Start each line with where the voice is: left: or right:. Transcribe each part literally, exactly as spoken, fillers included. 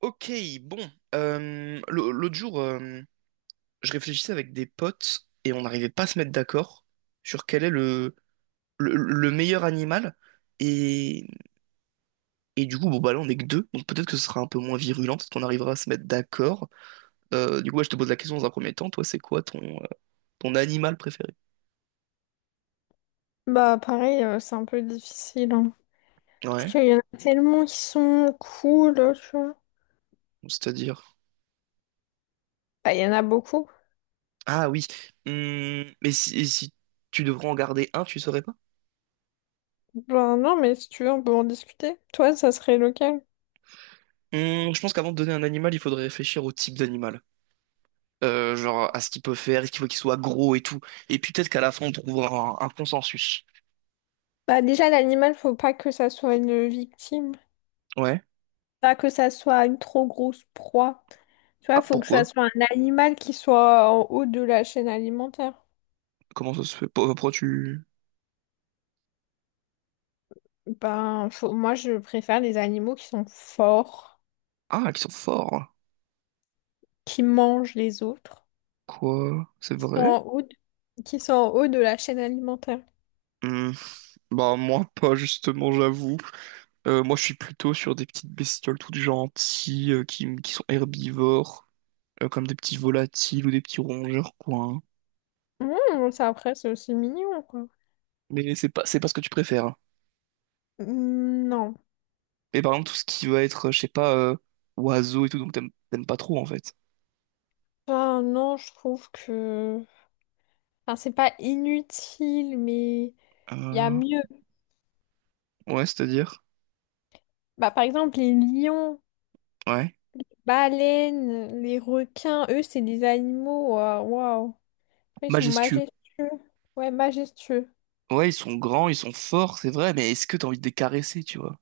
right: Ok, bon. euh, l'au- l'autre jour, euh, je réfléchissais avec des potes et on n'arrivait pas à se mettre d'accord sur quel est le, le, le meilleur animal. Et, et du coup, bon, bah là, on n'est que deux, donc peut-être que ce sera un peu moins virulent, peut-être qu'on arrivera à se mettre d'accord. Euh, du coup, ouais, je te pose la question dans un premier temps. Toi, c'est quoi ton, euh, ton animal préféré?
left: Bah pareil, euh, c'est un peu difficile, hein. Parce
right: Ouais,
left: qu'il y en a tellement qui sont cool, euh, tu vois.
right: c'est-à-dire.
left: Bah il y en a beaucoup.
right: Ah oui. Hum, mais si, et si tu devrais en garder un, tu saurais pas?
left: Bah non, mais si tu veux, on peut en discuter. Toi, ça serait lequel?
right: Hum, je pense qu'avant de donner un animal, il faudrait réfléchir au type d'animal. Euh, genre à ce qu'il peut faire, est-ce qu'il faut qu'il soit gros et tout. Et puis peut-être qu'à la fin, on trouvera un, un consensus.
left: Bah déjà, l'animal, faut pas que ça soit une victime.
right: Ouais.
left: Pas que ça soit une trop grosse proie. Tu vois,
right: Ah,
left: faut que ça
right: pourquoi?
left: soit un animal qui soit en haut de la chaîne alimentaire.
right: Comment ça se fait? Pour- Pourquoi tu...
left: Ben, faut- moi, je préfère les animaux qui sont forts,
right: Ah, qu'ils sont forts.
left: qui mangent les autres,
right: Quoi? C'est
left: qui sont
right: vrai?
left: en haut de- qui sont en haut de la chaîne alimentaire.
right: Hmm. Bah moi pas justement j'avoue. Euh, moi je suis plutôt sur des petites bestioles toutes gentilles euh, qui, qui sont herbivores, euh, comme des petits volatiles ou des petits rongeurs quoi, hein.
left: Mmh, ça après, c'est aussi mignon, quoi.
right: Mais c'est pas c'est pas ce que tu préfères, hein.
left: Mmh, non.
right: Et par exemple tout ce qui va être euh, je sais pas, euh, oiseau et tout donc t'aimes t'aimes pas trop en fait.
left: Enfin, non, je trouve que... Enfin, c'est pas inutile, mais il y a
right: Euh,
left: mieux.
right: ouais, c'est-à-dire.
left: Bah, par exemple, les lions,
right: Ouais.
left: baleines, les requins, eux, c'est des animaux. euh, Waouh. Ils sont
right: Majestueux.
left: majestueux. Ouais, majestueux.
right: Ouais, ils sont grands, ils sont forts, c'est vrai, mais est-ce que t'as envie de les caresser, tu vois?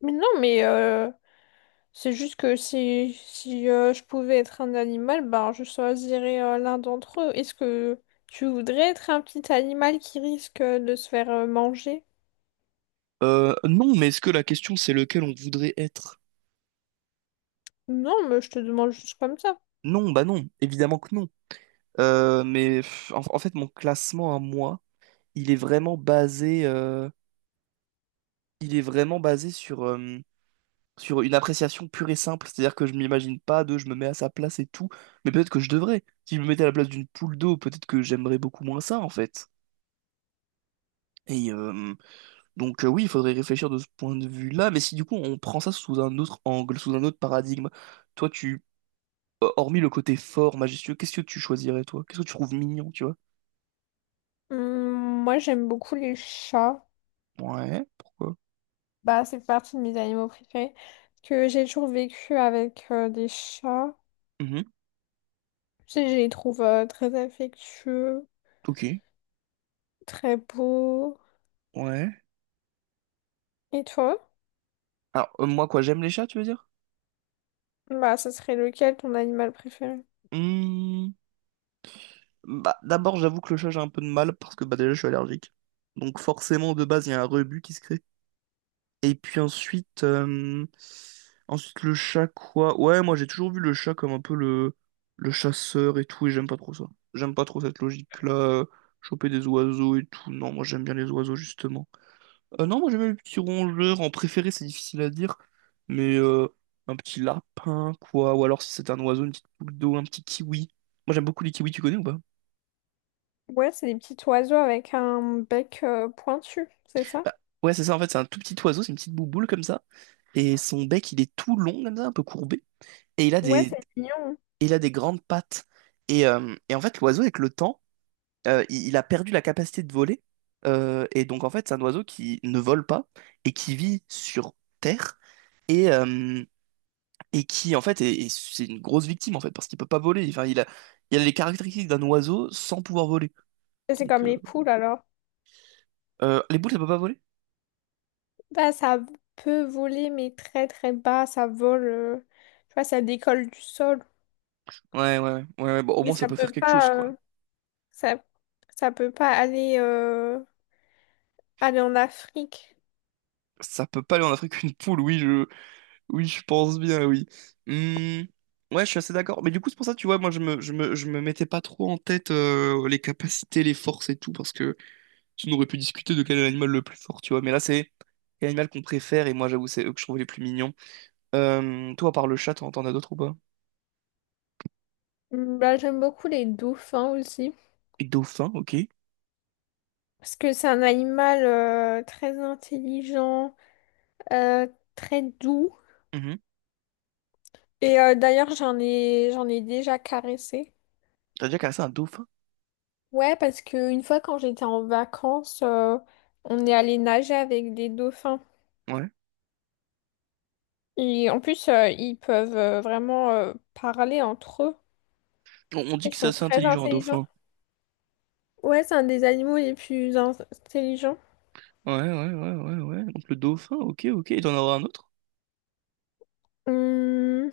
left: Mais non, mais euh, c'est juste que si, si euh, je pouvais être un animal, bah, je choisirais euh, l'un d'entre eux. Est-ce que tu voudrais être un petit animal qui risque euh, de se faire euh, manger?
right: Euh, non, mais est-ce que la question c'est lequel on voudrait être?
left: Non, mais je te demande juste comme ça.
right: Non, bah non, évidemment que non. Euh, mais pff, en, en fait, mon classement à moi, il est vraiment basé, euh, il est vraiment basé sur, euh, sur une appréciation pure et simple. C'est-à-dire que je m'imagine pas de, je me mets à sa place et tout. Mais peut-être que je devrais. Si je me mettais à la place d'une poule d'eau, peut-être que j'aimerais beaucoup moins ça, en fait. Et, euh, Donc euh, oui, il faudrait réfléchir de ce point de vue-là, mais si du coup on prend ça sous un autre angle, sous un autre paradigme, toi tu, euh, hormis le côté fort, majestueux, qu'est-ce que tu choisirais toi? Qu'est-ce que tu trouves mignon, tu vois?
left: Hum, moi, j'aime beaucoup les chats.
right: Ouais, pourquoi?
left: Bah, c'est partie de mes animaux préférés. Que j'ai toujours vécu avec euh, des chats.
right: Mhm,
left: Tu sais, je les trouve euh, très affectueux,
right: ok,
left: très beaux.
right: ouais.
left: Et toi?
right: Alors euh, moi quoi, j'aime les chats, tu veux dire?
left: Bah, ce serait lequel ton animal préféré?
right: Hmm, bah d'abord j'avoue que le chat j'ai un peu de mal parce que bah déjà je suis allergique, donc forcément de base il y a un rebut qui se crée. Et puis ensuite, euh, ensuite le chat quoi? Ouais, moi j'ai toujours vu le chat comme un peu le, le chasseur et tout, et j'aime pas trop ça. J'aime pas trop cette logique-là, euh, choper des oiseaux et tout. Non, moi j'aime bien les oiseaux justement. Euh, non, moi j'aime bien les petits rongeurs. En préféré, c'est difficile à dire, mais euh, un petit lapin quoi, ou alors si c'est un oiseau, une petite boule d'eau, un petit kiwi. Moi j'aime beaucoup les kiwis, tu connais ou pas?
left: Ouais, c'est des petits oiseaux avec un bec euh, pointu, c'est ça?
right: Bah, ouais, c'est ça en fait, c'est un tout petit oiseau, c'est une petite bouboule comme ça, et son bec il est tout long comme ça, un peu courbé. Et il a
left: Ouais,
right: des,
left: c'est mignon.
right: il a des grandes pattes. Et, euh, et en fait, l'oiseau, avec le temps, euh, il, il a perdu la capacité de voler. Euh, et donc, en fait, c'est un oiseau qui ne vole pas et qui vit sur Terre et, euh, et qui, en fait, est, est- c'est une grosse victime, en fait, parce qu'il peut pas voler. Enfin, il a, il a les caractéristiques d'un oiseau sans pouvoir voler.
left: Et c'est
right: Donc,
left: comme
right: euh,
left: les poules alors.
right: euh, les boules, elles peuvent pas voler?
left: Bah, ça peut voler, mais très très bas. Ça vole, euh, tu vois, ça décolle du sol.
right: Ouais, ouais, ouais, ouais, ouais, bon, au
left: Mais
right: moins, ça
left: ça
right: peut faire
left: peut
right: quelque chose,
left: pas,
right: quoi.
left: euh, ça, ça peut pas aller, euh, aller en Afrique.
right: Ça peut pas aller en Afrique une poule, oui, je, oui, je pense bien, oui. Hmm, ouais, je suis assez d'accord. Mais du coup, c'est pour ça, tu vois, moi, je me, je me, je me mettais pas trop en tête euh, les capacités, les forces et tout, parce que sinon, on aurait pu discuter de quel est l'animal le plus fort, tu vois. Mais là, c'est l'animal qu'on préfère, et moi, j'avoue, c'est eux que je trouve les plus mignons. Euh, toi, à part le chat, t'en t'en as d'autres ou pas?
left: Mm, bah, j'aime beaucoup les dauphins aussi,
right: Et dauphin, ok.
left: parce que c'est un animal euh, très intelligent, euh, très doux.
right: Mhm.
left: Et euh, d'ailleurs, j'en ai, j'en ai déjà caressé.
right: T'as déjà cassé un dauphin?
left: Ouais, parce qu'une fois quand j'étais en vacances, euh, on est allé nager avec des dauphins.
right: Ouais.
left: Et en plus, euh, ils peuvent euh, vraiment euh, parler entre eux.
right: On, on dit
left: Ils
right: que c'est
left: sont
right: assez
left: très
right: intelligent, un
left: intelligents.
right: dauphin.
left: Ouais, c'est un des animaux les plus in- intelligents.
right: Ouais, ouais, ouais, ouais, ouais. Donc, le dauphin, ok, ok. Et t'en auras un autre?
left: Hum,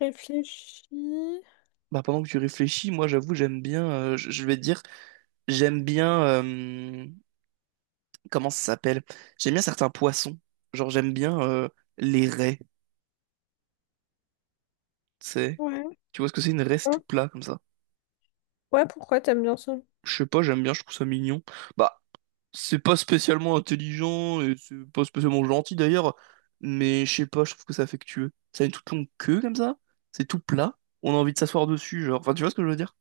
left: réfléchis.
right: Bah, pendant que tu réfléchis, moi, j'avoue, j'aime bien, euh, je je vais te dire. J'aime bien. Euh, comment ça s'appelle? J'aime bien certains poissons. Genre, j'aime bien euh, les raies. Tu sais.
left: Ouais.
right: Tu vois ce que c'est une raie, c'est tout
left: Hein.
right: plat comme ça.
left: Ouais, pourquoi t'aimes bien ça?
right: Je sais pas, j'aime bien, je trouve ça mignon. Bah, c'est pas spécialement intelligent et c'est pas spécialement gentil d'ailleurs. Mais je sais pas, je trouve que c'est affectueux. Ça a une toute longue queue comme ça. C'est tout plat. On a envie de s'asseoir dessus, genre. Enfin, tu vois ce que je veux dire?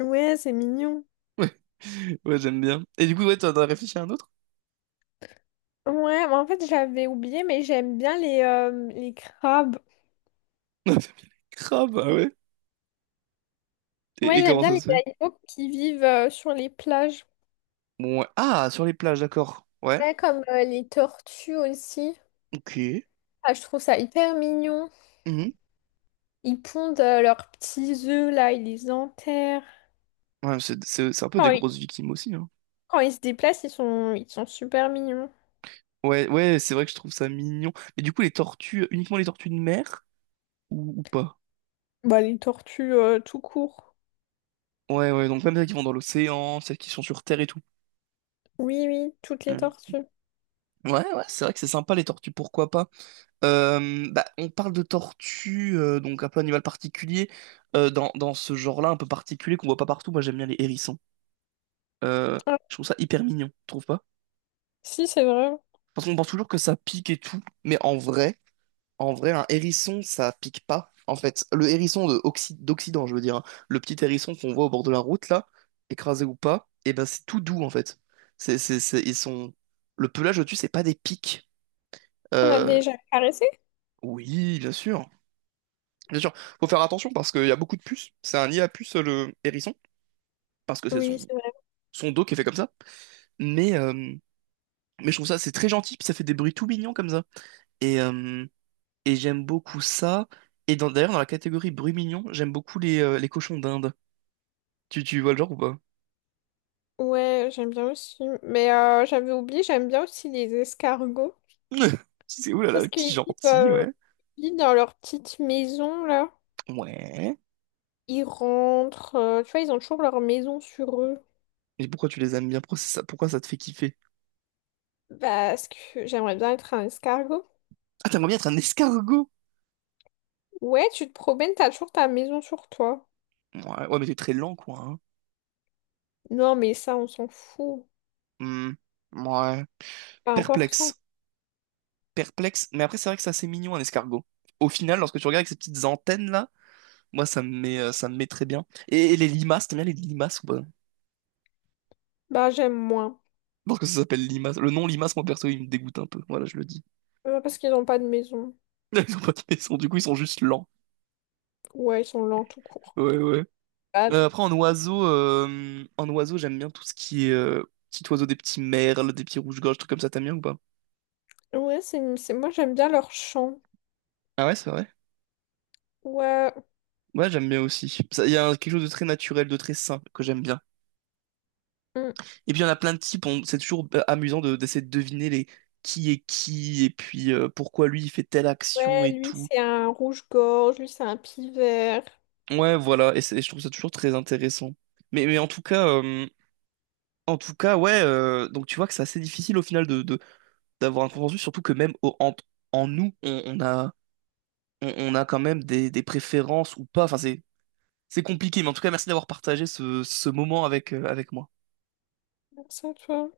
left: Ouais, c'est mignon.
right: Ouais, ouais, j'aime bien. Et du coup, ouais, t'en as réfléchi à un autre?
left: Ouais, mais en fait, j'avais oublié, mais j'aime bien les, euh, les crabes.
right: Non, crabe, ah ouais. Et,
left: Ouais,
right: et
left: j'aime
right: comment
left: bien
right: ça
left: les
right: se fait?
left: animaux qui vivent euh, sur les plages.
right: Bon, ouais. Ah, sur les plages, d'accord. Ouais.
left: Ouais, comme euh, les tortues aussi.
right: Ok.
left: Ah, je trouve ça hyper mignon.
right: Mhm.
left: Ils pondent euh, leurs petits œufs là, ils les enterrent.
right: Ouais, c'est c'est- c'est un peu des
left: Quand ils,
right: grosses victimes aussi, hein.
left: quand ils se déplacent, ils sont, ils sont super mignons.
right: Ouais, ouais, c'est vrai que je trouve ça mignon. Mais du coup, les tortues, uniquement les tortues de mer ou, ou pas?
left: Bah, les tortues euh, tout court.
right: Ouais, ouais, donc même celles qui vont dans l'océan, celles qui sont sur Terre et tout.
left: Oui, oui, toutes les
right: Mhm.
left: tortues.
right: Ouais, ouais, c'est vrai que c'est sympa les tortues, pourquoi pas? Euh, bah, on parle de tortues, euh, donc un peu animal particulier, euh, dans, dans ce genre-là, un peu particulier qu'on voit pas partout. Moi, j'aime bien les hérissons. Euh,
left: Ah,
right: je trouve ça hyper mignon, tu trouves pas?
left: si, c'est vrai.
right: Parce qu'on pense toujours que ça pique et tout, mais en vrai. En vrai, un hérisson, ça pique pas. En fait, le hérisson de Occi- d'Occident, je veux dire, hein. Le petit hérisson qu'on voit au bord de la route, là, écrasé ou pas, et ben c'est tout doux, en fait. C'est, c'est, c'est- ils sont... Le pelage au-dessus, c'est pas des pics.
left: On a
right: Euh,
left: déjà caressé?
right: Oui, bien sûr. Bien sûr, faut faire attention parce qu'il y a beaucoup de puces. C'est un nid à puces, le hérisson, parce que c'est
left: Oui,
right: son...
left: c'est vrai.
right: son dos qui est fait comme ça. Mais, euh, Mais je trouve ça, c'est très gentil, puis ça fait des bruits tout mignons comme ça. Et, euh, et j'aime beaucoup ça. Et dans- d'ailleurs, dans la catégorie bruit mignon, j'aime beaucoup les, euh, les cochons d'Inde. Tu, tu vois le genre ou pas?
left: Ouais, j'aime bien aussi. Mais euh, j'avais oublié, j'aime bien aussi les escargots.
right: C'est oulala,
left: Parce
right: petit
left: qu'ils vivent,
right: gentil,
left: euh,
right: ouais.
left: ils vivent dans leur petite maison, là.
right: Ouais.
left: Ils rentrent, euh, tu vois, ils ont toujours leur maison sur eux.
right: Mais pourquoi tu les aimes bien? Pourquoi ça, pourquoi ça te fait kiffer?
left: Parce que j'aimerais bien être un escargot.
right: Ah, t'aimerais bien être un escargot?
left: Ouais, tu te promènes, t'as toujours ta maison sur toi.
right: Ouais, ouais, mais t'es très lent, quoi, hein.
left: Non, mais ça, on s'en fout.
right: Hmm, ouais.
left: Pas important.
right: Perplexe. Perplexe. Mais après, c'est vrai que c'est assez mignon, un escargot. Au final, lorsque tu regardes avec ces petites antennes-là, moi, ça me met, euh, ça me met très bien. Et, et les limaces, t'aimes bien les limaces ou pas?
left: Bah, j'aime moins.
right: Parce que ça s'appelle limace. Le nom limace, moi, perso, il me dégoûte un peu. Voilà, je le dis.
left: Euh, Parce qu'ils n'ont pas de maison.
right: Ils ont pas de maison, du coup, ils sont juste lents.
left: Ouais, ils sont lents tout court.
right: Ouais, ouais.
left: Bah,
right: Euh, après, en oiseau, euh, en oiseau, j'aime bien tout ce qui est euh, petit oiseau, des petits merles, des petits rouges-gorges, trucs comme ça. T'aimes bien ou pas?
left: ouais, c'est, c'est- moi j'aime bien leur chant.
right: Ah ouais, c'est vrai.
left: Ouais,
right: Ouais, j'aime bien aussi. Ça- Il y a un- Quelque chose de très naturel, de très sain que j'aime bien.
left: mm.
right: Et puis, il y en a plein de types. on- C'est toujours euh, amusant de- d'essayer de deviner les qui est qui et puis euh, pourquoi lui il fait telle action
left: Ouais,
right: et
left: lui
right: tout.
left: c'est un rouge-gorge, lui c'est un pivert.
right: Ouais, voilà. Et, c'est- et je trouve ça toujours très intéressant. Mais, mais en tout cas, euh, en tout cas, ouais. Euh, donc, tu vois que c'est assez difficile au final de, de d'avoir un consensus, surtout que même au- en, en nous, on, on a, on, on a quand même des, des préférences ou pas. Enfin, c'est, c'est compliqué, mais en tout cas, merci d'avoir partagé ce, ce moment avec, euh, avec moi.
left: Comme ça, tu vois.